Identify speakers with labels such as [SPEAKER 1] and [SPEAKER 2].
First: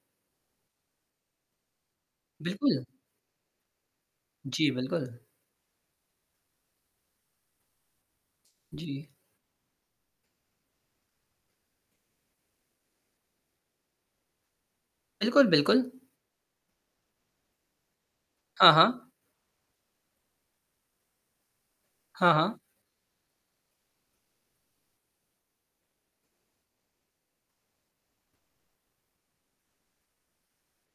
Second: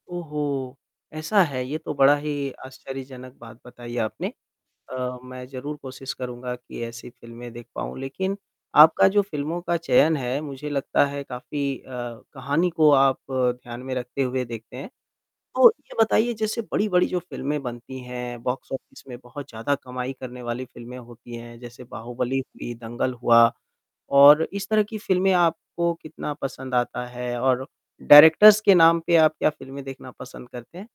[SPEAKER 1] ओहो! ऐसा है? ये तो बड़ा ही
[SPEAKER 2] बिल्कुल।
[SPEAKER 1] आश्चर्यजनक बात बताई आपने।
[SPEAKER 2] जी,
[SPEAKER 1] अ,
[SPEAKER 2] बिल्कुल।
[SPEAKER 1] मैं ज़रूर कोशिश करूँगा कि ऐसी फ़िल्में देख पाऊँ, लेक़िन
[SPEAKER 2] जी।
[SPEAKER 1] आपका जो फ़िल्मों का चयन है, मुझे लगता है काफ़ी अ, कहानी को आप ध्यान में रखते हुए देखते हैं।
[SPEAKER 2] बिल्कुल,
[SPEAKER 1] तो
[SPEAKER 2] बिल्कुल।
[SPEAKER 1] ये बताइए जैसे बड़ी-बड़ी जो फ़िल्में बनती हैं बॉक्स
[SPEAKER 2] हाँ,
[SPEAKER 1] ऑफ़िस
[SPEAKER 2] हाँ।
[SPEAKER 1] में बहुत ज़्यादा कमाई करने वाली फ़िल्में होती हैं। जैसे
[SPEAKER 2] हाँ,
[SPEAKER 1] बाहुबली
[SPEAKER 2] हाँ।
[SPEAKER 1] हुई, दंगल हुआ और इस तरह की फ़िल्में आपको कितना पसंद आता है और डायरेक्टर्स के नाम पे आप क्या फ़िल्में देखना पसंद करते हैं?